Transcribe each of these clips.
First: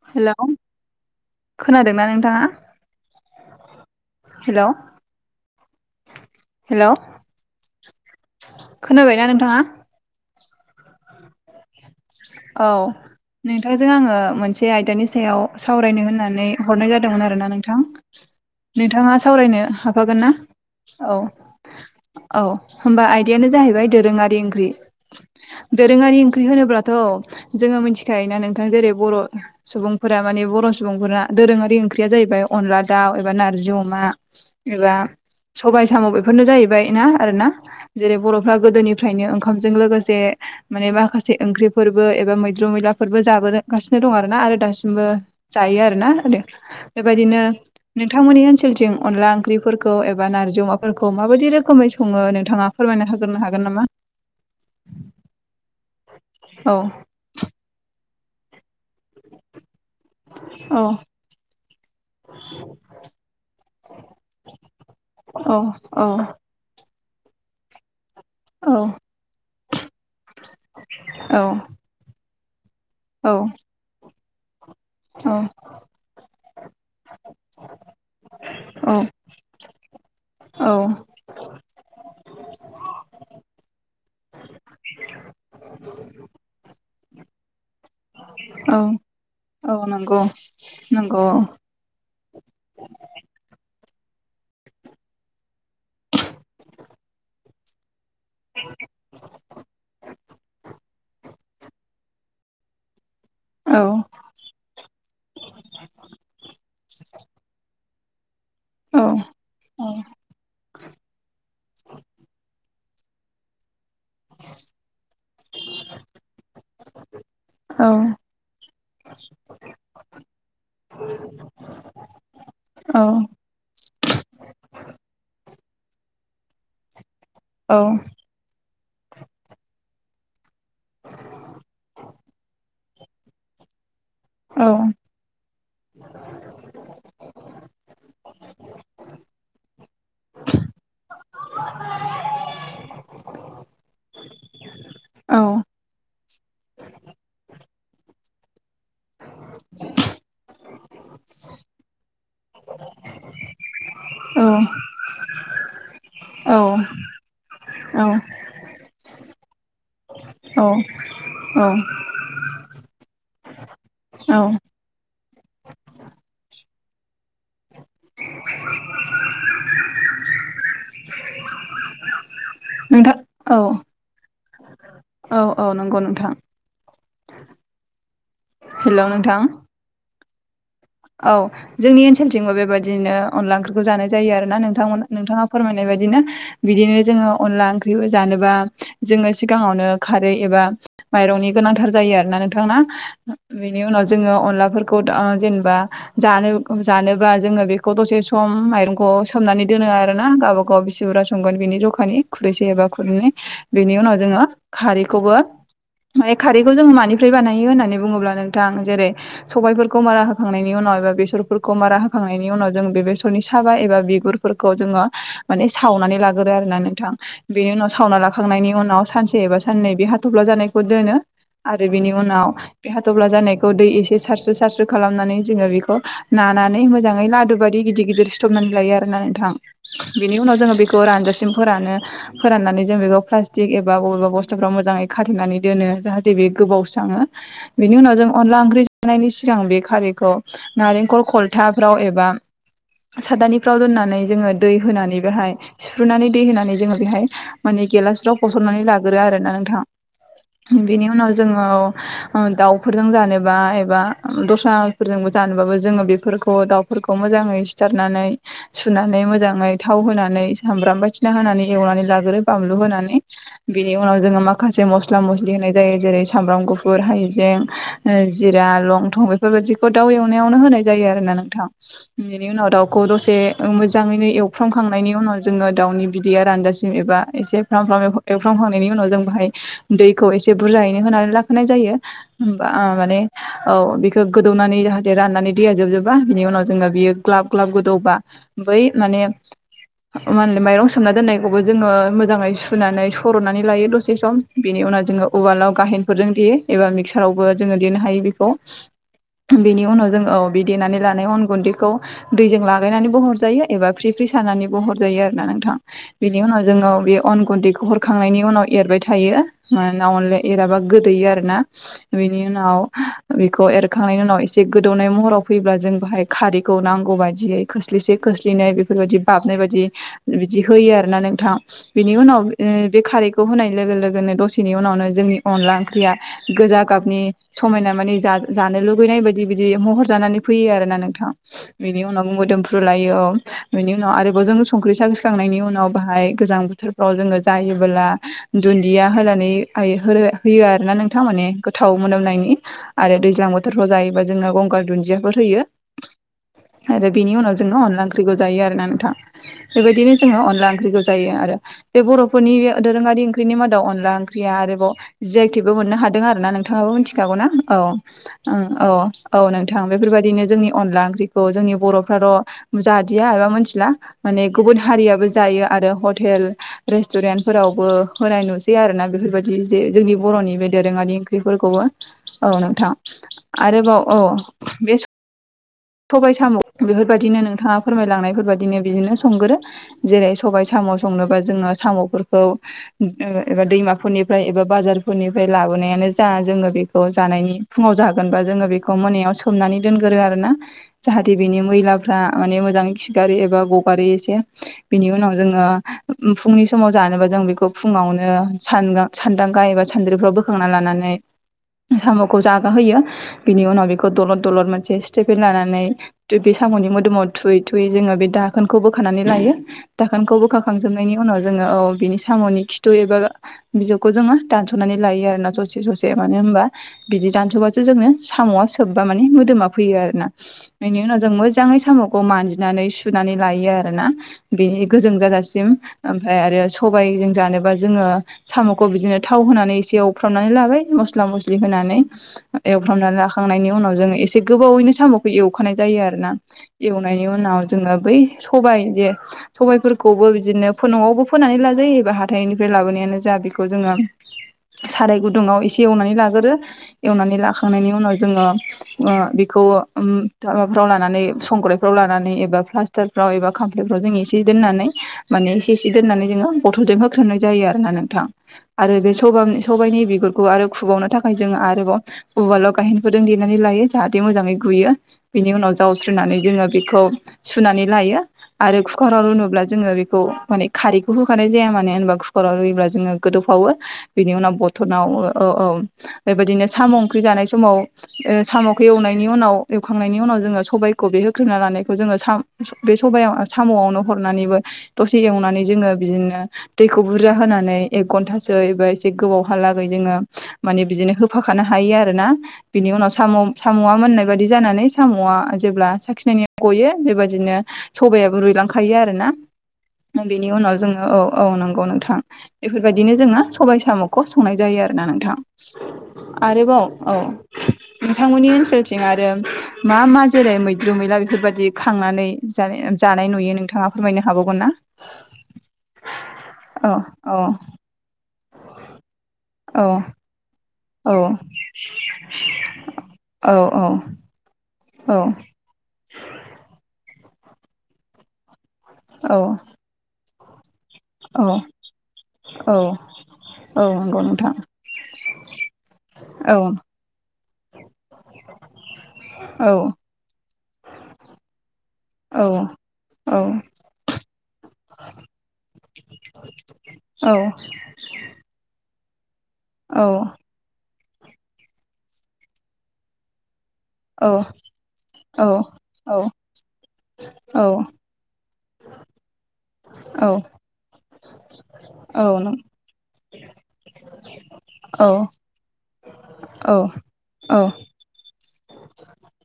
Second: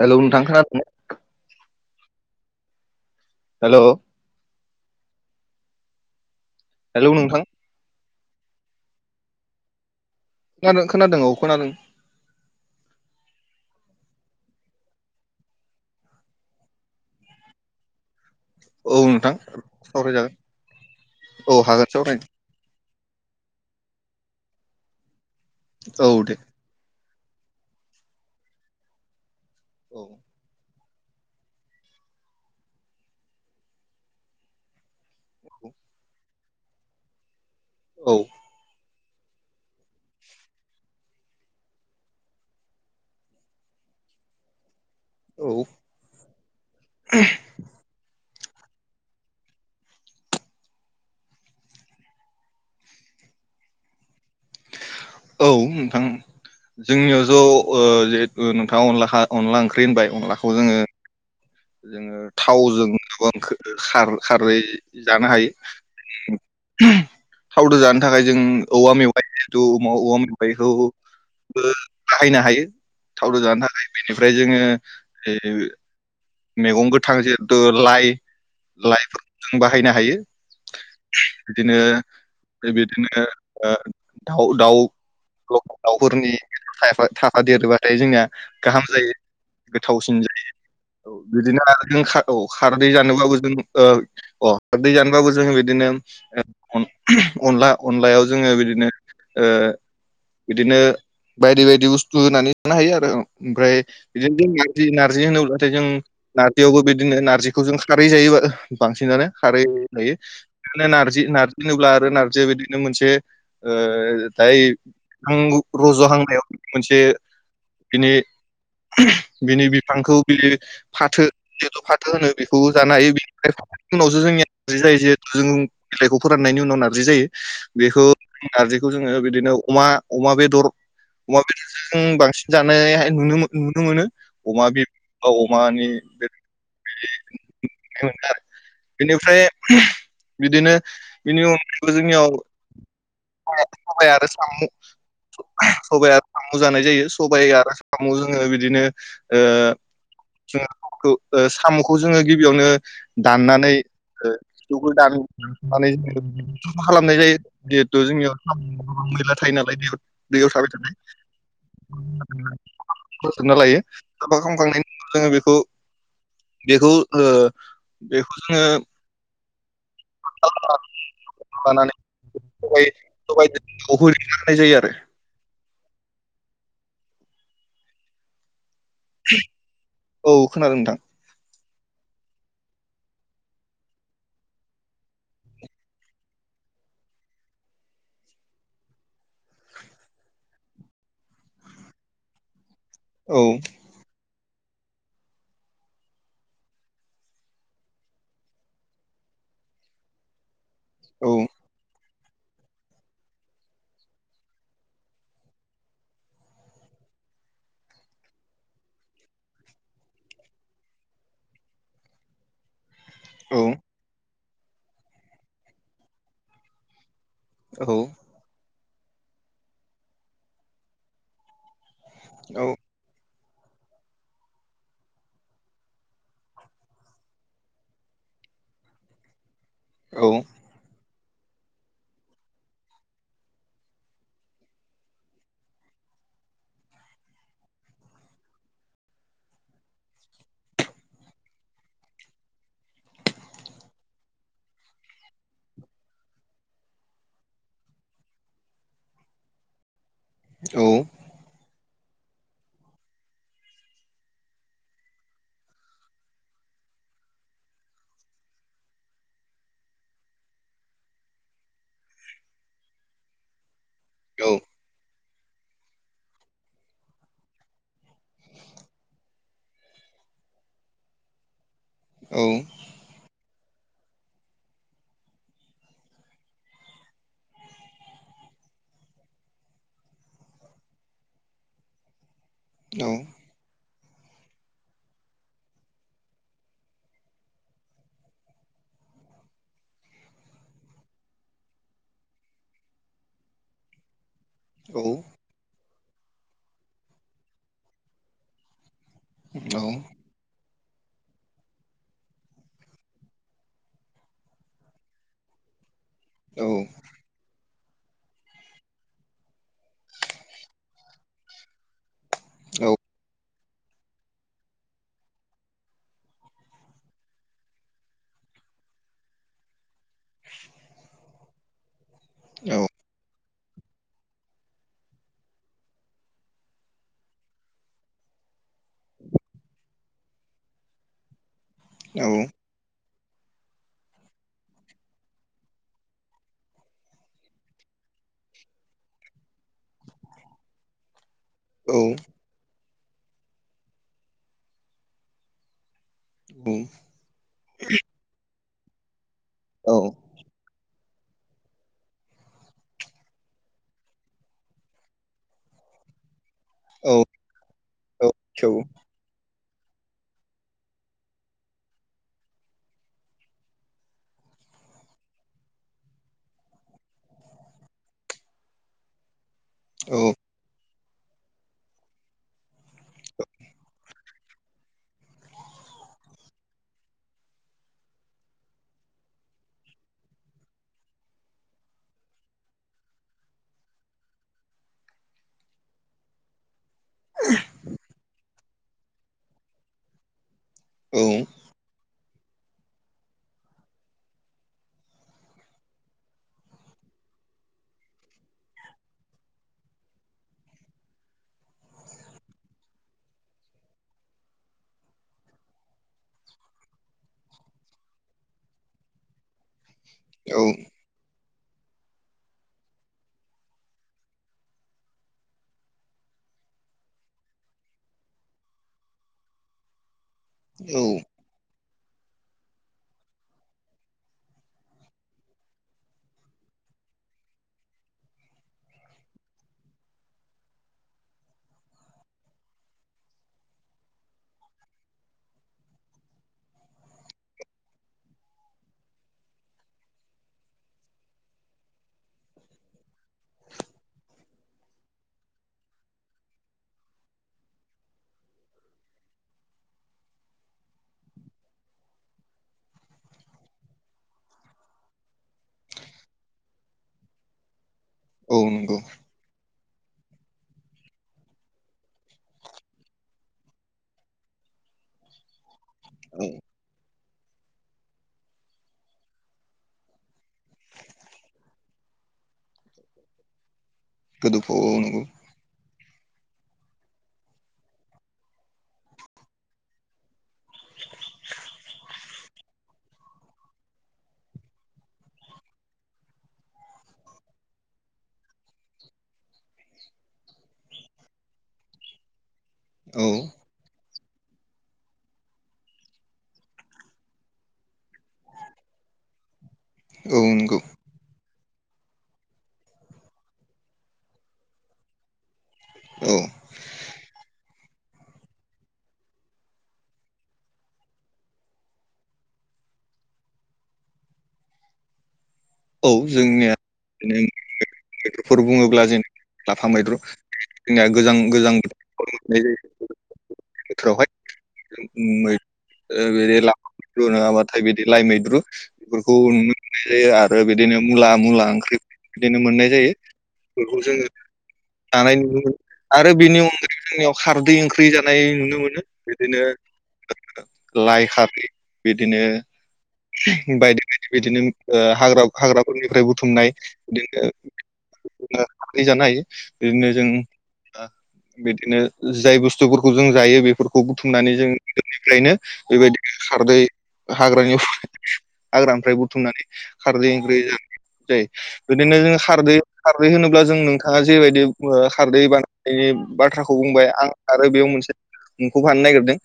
Hello hello नोंथां खोनादों खोनादोंना नोंथाङा हेलौ हेल' हेल' हेलौ नोंथां खोनाबायना नोंथाङा खोनादों खोनादों औ खोनादों औ नोंथांजों आङो मोनसे आयदानि सायाव सावरायनो होननानै हरनाय जादोंमोन आरो ना नोंथां औ नोंथाङा नोंथां सावरायनो हाबफागोन ना सावरायजागोन औ हागोन सावरायनो औ होमबा आयदायानो जाहैबाय दोरोङारि ओंख्रि औ दोरोङारि दे ओंख्रि होनोब्ला थ' जोङो मिथिखायोना नोंथां जेरै बर' औ सुबुंफोरा माने बर' सुबुंफोरा दोरोङारि ओंख्रिया जाहैबाय अनला दाउ एबा नारजि अमा एबा सबाय साम' बेफोरनो जाहैबाय ना आरो ना जेरै औ बर'फ्रा गोदोनिफ्रायनो ओंखामजों लोगोसे माने माखासे ओंख्रि फोरबो एबा मैद्रु मैलाफोरबो जाबोगासिनो दं आरोना आरो दासिमबो औ जायो आरोना आरो बेबायदिनो नोंथांमोननि ओनसोलथिं अनला ओंख्रिफोरखौ एबा नारजि अमाफोरखौ माबायदि रोखोमै सङो नोंथाङा फोरमायना होग्रोनो हागोन नामा औ नोंथां औ जोंनियाव ज' जिहेथु नोंथाङा अनला खा अनला ओंख्रि होनबाय अनलाखौ जोङो औ जोङो थावजों गोबां खार खारै जानो औ हायो थावदो जानो थाखाय जों औ औवा मेवाइ जिहेथु औवा मेवाइखौबो बाहायनो हायो। थावदो जानो थाखाय बेनिफ्राय जोङो मैगं गोथां जिहेतु लाइ औ लाइफोरखौ जों बाहायनो हायो। औ बिदिनो बिदिनो दाउ दाउ लकेल दावफोरनि थाफा देरोबाथाय जोंना औ गाहाम जायो। औ नंगौ। गोथावसिन जायो औ नंगौ बिदिनो आरो जों औ खारदै जानोबाबो जों अ दै जानोबाबो जोंङो बिदिनो अनला अनलायाव जोङो बिदिनो ओ बिदिनो बायदि बायदि बुस्थु होनानै संनो हायो आरो औ ओमफ्राय बिदिनो जों नारजि नारजि होनोब्ला नाथाय जों नारजियावबो बिदिनो नारजिखौ जों खारै जायो औ बांसिनानो खारै औ होनायो बेनो नारजि नारजि होनोब्ला आरो नारजिया बिदिनो मोनसे ओ दायो नों रज'हांनायाव मोनसे औ बिनि बिनि बिफांखौ बे फाथो जिहेतु फाथो होनो बेखौ जानो औ हायो बे बेखांनायनि उनावसो जोंनिया नारजि जायो जिहेथु जों बिलाइखौ फोराननायनि उनाव नारजि जायो औ बेखौ नारजिखौ जोङो बिदिनो अमा अमा बेदर अमा बेदरजों जों बांसिन जानायहाय नुनो नुनो मोनो अमा बे बा अमानि बेदर मोन आरो [unintelligible] बेनिफ्राय बिदिनो बेनि अनगायैबो जोंनियाव सबाय आरो सामु औ सबाइ आरो साम' जानाय जायो सबाइ आरो साम' जोङो बिदिनो ओ जोङो साम'खौ ओ साम'खौ जोङो गिबियावनो दाननानै [unintelligible] साफा खालामनाय जायो जिहेथु जोंनियाव [unintelligible] मैला थायो नालाय दै दैयाव थाबाय थानाय [unintelligible] फोसोबना लायो साफा खालामखांनायनि उनाव जोङो बेखौ बेखौ ओ बेखौ जोङो [unintelligible] मानानै होनाय नोंथां जायो आरो औ औ नंगौ नोंथां हेल' नोंथां। औ खोनादों नोथां। औ जोंनि ओनसोलथिंबो बेबायदिनो अनला ओंख्रिखौ जानाय जायो आरो ना नोंथांमोन नोंथाङा फोरमायनाय बायदिनो बिदिनो जोङो अनला ओंख्रिबो जानोबा जोङो सिगाङावनो खारै एबा माइरंनि गोनांथार जायो आरोोना नोंथां औ बेनि उनाव जोङो अनलाफोरखौ जेनेबा जानो जानोबा जोङो बेखौ दसे सम माइरंखौ सोमनानै दोनो आरोना गावबा गाव बिसि औ बुराजा संगोन बिनि जखानि खुरैसे एबा खुरैै बेनि उनाव जोङो खारैखौबो माने खारैखौ जोङो मानिफ्राय बानायो होननानै बुङोब्ला नोंथां जेरै सबायफोरखौ मारा होखांनाय उनाव एबा बेसरफोरखौ मारा होखांनायनि उनाव जों बेसरनि औ सा एबा बिगुर फोर जोङो माने सावनानै लागोरो आरोोना नोंथां बेनि उनाव औ सावना ला खांनायनि उनाव सानसे एबा साननै बे हाथफ्ला जानायखौ दोनो आरो बिनि उनाव औ हाथफ्ला जानायखौ दै एसे सारस्रो सारस्रो खालामनानै जोङो बेखौ नानानै मोजाङै लादु बायि गिदिर गिदिर सिथ'नानै लायो आरो ना नोंथां। औ बिनि उनाव जोङो बेखौ रानजासिम फोरानो फोराननानै जों बेखौ प्लास्टिक एबा बबेबा बुस्थुफ्राव मोजाङै खाथेनानै दोनो जाहाथे बे गोबावस्राङो बिनि उनाव जों अनला ओंख्रि जानायनि सिगां बे खारैखौ नारेंखल खलथाफ्राव एबा सादानिफ्राव दोननानै जोङो दै होनानै बेहाय सिफ्रुनानै दै होनानै जोङो बेहाय माने गेलासाव होसननानै लाग्रो आरो ना नोंथां। बेनि उनाव जोङो दाउफोरजों जानोबा एबा दस्राफोरजोंबो जानोबाबो जोङो बेफोरखौ दाउफोरखौ मोजाङै सिथारनानै सुनानै मोजाङै थाव होनानै सामब्राम बायथिना होनानै एवनानै लाग्रोयो बानलु होनानै बिनि उनाव जोङो औ माखासे मस मस्ला मस्लि होनाय जायो जेरै सामब्राम गुफुर हाइजें जिरा लंथं बेफोरबायदिखौ दाउ एवनायावनो होनाय जायो आरो ना नोंथां बेनि उनाव दाउ खौ दसे मोजाङैनो एवफ्रामखांनायनि उनाव जोङो दाउनि बिदैया रानजासिम एबा एसे फ्राम फ्राम एवफ्रांखांनायनि उनाव जों बाहाय दैखौ एसे बुरजायैनो होनानै लाखानाय जायो। बा माने औ बेखौ गोदौनानै जाहाथे राननानै दैया जोबजोबा बिनि उनाव जोङो बियो ग्लाब ग्लाब गोदौबा बै माने मा होनो माइरं सोमना दोननायखौबो जोङो मोजाङै सुनानै सर'नानै लायो दसे सम। बेनि औ उनाव जोङो उवालाव गाहेनफोरजों देयो एबा मिक्सारावबो जोङो देनो हायो बेखौ। बेनि औ उनाव जोङो औ बि देनानै लानाय अन गुन्दैखौ दैजों लागायनानैबो हरजायो एबा फ्रि फ्रि सारनानैबो हरजायो आरो ना नोंथां। बिनि उनाव औ जोङो बे अन गुन्दैखौ हर खांनायनि उनाव एरबाय थायो मानोना अनलाया एराबा गोदोयो आरोना। बिनि उनाव बेखौ एरखांनायनि उनाव एसे गोदौनाय महराव फैब्ला जों बाहाय खारैखौ नांगौ बायदियै खोस्लिसे खोस्लिनै बेफोरबायदि बाबनाय बायदि बिदि होयो आरोना नोंथां बिनि उनाव नंगौ बे खारै खौ होनाय लोगो लोगोनो दसेनि उनावनो जोंनि अनला ओंख्रिया गोजा गाबनि समायना माने जानो लुगैनाय बायदि बिदि बिदि महर जानानै फैयो आरो ना नोंथां बिनि उनाव मोदोमफ्रु फ्रुलायो बेनि उनाव आरोबाव जों संख्रि साखिखांनायनि उनाव बाहाय गोजां बोथोर र' जोङो जायोबोला दुन्दिया होनानै होयो आरो ना नोंथां माने गोथाव मोनामनायनि आरो दैज्लां बोथोरफ्राव जायोबा जोङो गंगार दुन्दियाफोर होयो औ बिनि उनाव जोङो अनला ओंख्रिखौ जायो आरोना नोंथां बेबायदिनो जोङो अनला ओंख्रिखौ जायो आरो। बे बर'फोरनि बे दोरोङारि ओंख्रिनि मादाव अनला ओंख्रिया आरोबाव जि आइ टेकबो मोननो हादों आरोना नों नोंथाङाबो मिथिखागौना औ औ औ नोंथां बेफोरबायदिनो जोंनि अनला ओंख्रिखौ जोंनि बर'फ्राल' जादिया एबा मोनथिला माने गुबुन हारियाबो जायो आरो हटेल रेस्तुरेन्टफोरावबो होनाय नुसै आरो ना बेफोरबायदि जे जोंनि बर'नि बे दोरोङारि ओंख्रिफोरखौबो औ नोंथां आरोबाव अ बे स सबाय साम' बेफोरबायदिनो नोंथाङा फोरमायलांनायफोरबायदिनो बिदिनो संगोरो। जेरै सबाय साम' संनोबा जोङो साम'फोरखौ एबा दैमाफोरनिफ्राय एबा बाजारफोरनिफ्राय लाबोनायानो जा जोङो बे खौ जानायनि फुङाव जागोनबा जोङो बेखौ मोनायाव सोमनानै दोनगोरो आरो ना जाहाथे बिनि मैलाफ्रा माने मोजाङै खिगारो एबा गगारो एसे बिनि उनाव जोङो फुंनि समाव जानोबा जों बेखौ फुङावनो सानगा सान्दांगा एबा सान्द्रिफ्राव बोखांना लानानै साम'खौ जागा होयो। बिनि उनाव बेखौ दलद दलद मोनसे स्टेपेन लानानै बे साम'नि मोदोमाव थुयै थुयै जोङो बे दाखोनखौ बोखानानै लायो दाखोनखौ बोखाखांजोबना नायनि उनाव जोङो औ बिनि साम'नि खिथु एबा बिजौखौ जोङो दानस'नानै लायो आरोना ससे ससे मानो होनबा बिदि दानस'बासो जोङो साम'आ सोबबा माने मोदोमा फैयो आरोना बेनि उनाव जों मोजाङै साम' खौ मानजिनानै सुनानै लायो आरो ना। बेनि गोजों जाजासिम ओमफ्राय आरो सबायजों जानोबा जोङो साम'खौ बिदिनो थाव होनानै एसे एवफ्रामनानै लाबाय मस्ला मस्लि होनानै एव हमना लाखांनायनि उनाव जोङो एसे गोबावैनो साम'खौ एवखानाय जायो आरो ना। एवनायनि उनाव जोङो बै सबाइ जे सबायफोरखौबो बिदिनो फोनौआवबो फोनानै लाजायो एबा हाथाइनिफ्राय लाबोनायानो जा बेखौ जोङो साराय गुदुंआव एसे एवनानै लाग्रोरो एवनानै लाखांनायनि उनाव जोङो ओ बेखौ उम माबाफ्राव लानानै संग्रायफ्राव लानानै एबा प्ला दाफ्राव एबा खामफ्लेफ्राव जों एसे दोननानै माने एसे इसे दोननानै जोङो बथलजों होख्रेनाय जायो आरो ना नोंथां। आरो बे स सबायाइनि बिगुरखौ आरो खुबावनो थाखाय जोङो आरोबाव उवालाव गायहेनखौजों देनानै लायो जाहाथे मोजाङै गुयो। बिनि उनाव जावस्रैनानै औ जोङो बेखौ सुनानै लायो। आरो खुकाराव रुनोब्ला जोङो बेखौ माने खारैखौ होखानाय जाया मानो होनबा खुकाराव रुयोब्ला जोङो गोदौफावो बिनि उनाव बथनाव गोदौफावो औ औ बेबायदिनो साम ओंख्रि जानाय समाव साम'खौ एवनायनि उनाव एवखांनायनि उनाव जोङो सबायखौ बे होख्रेना लानायखौ जोङो साम बे सब साम'आवनो हरनानैबो दसे एवनानै जोङो बिदिनो दैखौ बुरजा होनानै एक घन्टासो एबा एसे गोबावहालागै जोङो माने बिदिनो होफाखानो हायो आरो ना बिनि उनाव साम' औ साम'आ मोननाय बायदि जानानै साम'आ जेब्ला साखिनायनि गयो बेबायदिनो सबायाबो रुइलांखायो आरो ना बेनि उनाव जोङो औ औ नंगौ नोंथां बेफोरबायदिनो जोङो सबाय साम'खौ संनाय जायो आरो ना नोंथां। औ आरोबाव औ। नोंथांमोननि ओनसोलथिं आरो मा मा जेरै मैद्रु मैला बेफोरबायदि खांनानै जानाय नुयो नोंथाङा फोरमायनो हाबावगोन ना? औ जोंनिया औ औ बिनो मैद्रुफोर बुङोब्ला जों औ लाफा मैद्रु जोंनिया औ गोजां गोजां [unintelligible] बोथोरावहाय मोननाय औ जायो [unintelligible] औ बोथोरावहाय। बिदि ला मैद्रु नङाबाथाय बिदि लाइ मैद्रु बेफोरखौ नुनो मोननाय जायो आरो। ओ आरो बिदिनो मुला औ मुला ओंख्रि बिदिनो औ मोननाय जायो। औ बेफोरखौ नंगौ जोङो नोंथां जानाय नुनो मोनो। आरो औ बेनि अनगायै जोंनियाव खारदै ओंख्रि जानाय नुनो मोनो। बिदिनो औ लाय खारै। बिदिनो औ औ बायदि बायदि बिदिनो हाग्रा हाग्राफोरनिफ्राय बुथुमनाय औ बिदिनो [unintelligible] जानो हायो। औ बिदिनो जों ओ बिदिनो जाय बुस्थुफोरखौ जों जायो। बेफोरखौ खौ औ बुथुमनानै जों औ गोदोनिफ्रायनो बेबायदि खारदै हाग्रानि हाग्रानिफ्राय बुथुमनानै [unintelligible] जाय बिदिनो जों औ खारदै खारदै होनोब्ला जों नोंथाङा जेबायदि खारदै बान बाथ्राखौ बुंबाय आं औ आरो बेयाव मोनसे मुंखफानो नागिरदों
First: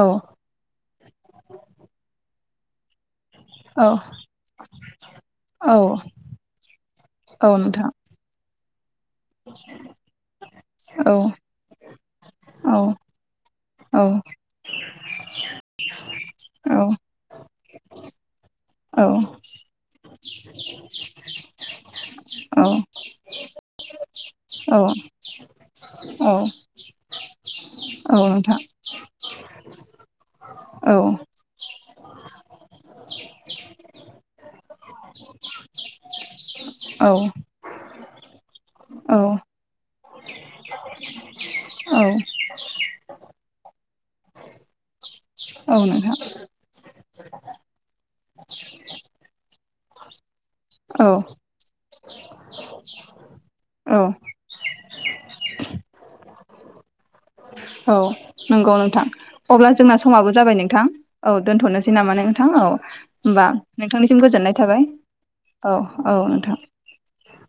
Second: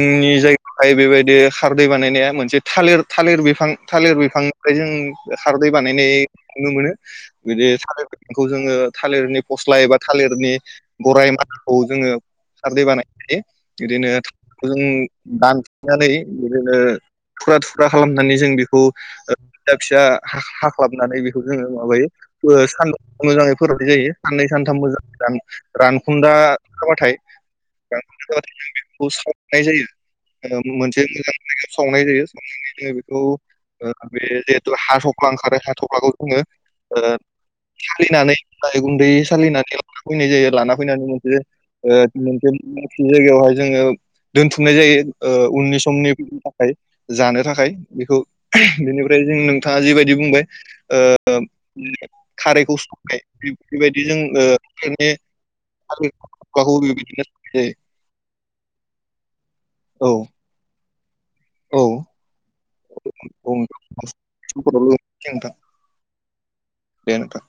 औ औ जायगा ओमफ्राय बेबायदि खारदै बानायनाया मोनसे थालिर थालिर बिफां औ थालिर बिफांनिफ्राय जों खारदै औ बानायनाय नुनो मोनो। औ बिदि नोंथां सारायथिंखौ जोङो थालिरनि फस्लाय एबा थालिरनि औ गाराइ मादाखौ जोङो औ खारदै बानायायो औ बिदिनो जों दानफायनानै बिदिनो औ थुखुरा थुख्रा खालामनानै जों बेखौ [unintelligible] फिसा हा-हाख्लाबनानै बेखौ जोङो माबायो औ सान्दुं मोजाङै फोराननाय जायो। साननै सानथामबो जान औ रान-रानखुदा। [unintelligible] थाय बा औ नोंथां बेखौ सावनाय जायो औ मोनसे मोजां सावनाय जायो सावनानै जों बेखौ ओ बे जे हा थफ्ला ओंखारो हा थफ्लाखौ जोङो औ ओ सालिनानै गाय गुन्दै औ सालिनानै लाना फैनाय जायो। लाना फैनानै मोनसे ओ मोनसे जायगायावहाय जोङो दोनथुमनाय जायो उननि औ समनि नोंथां थाखाय जानो थाखाय बेखौ बेनिफ्राय जों नोंथाङा जिबायदि बुंबाय औ खारैखौ संनाय बेबायदि जों मे [unintelligible] औ नंगौ नोंथां अब्ला जोंना जायो। औ समाबो जाबाय नोंथां औ दोनथ'नोसै नामा नोंथां औ होमबा औ नोंथांनिसिम गोजोननाय थाबाय नोंथां औ औ नोंथां दे नोंथां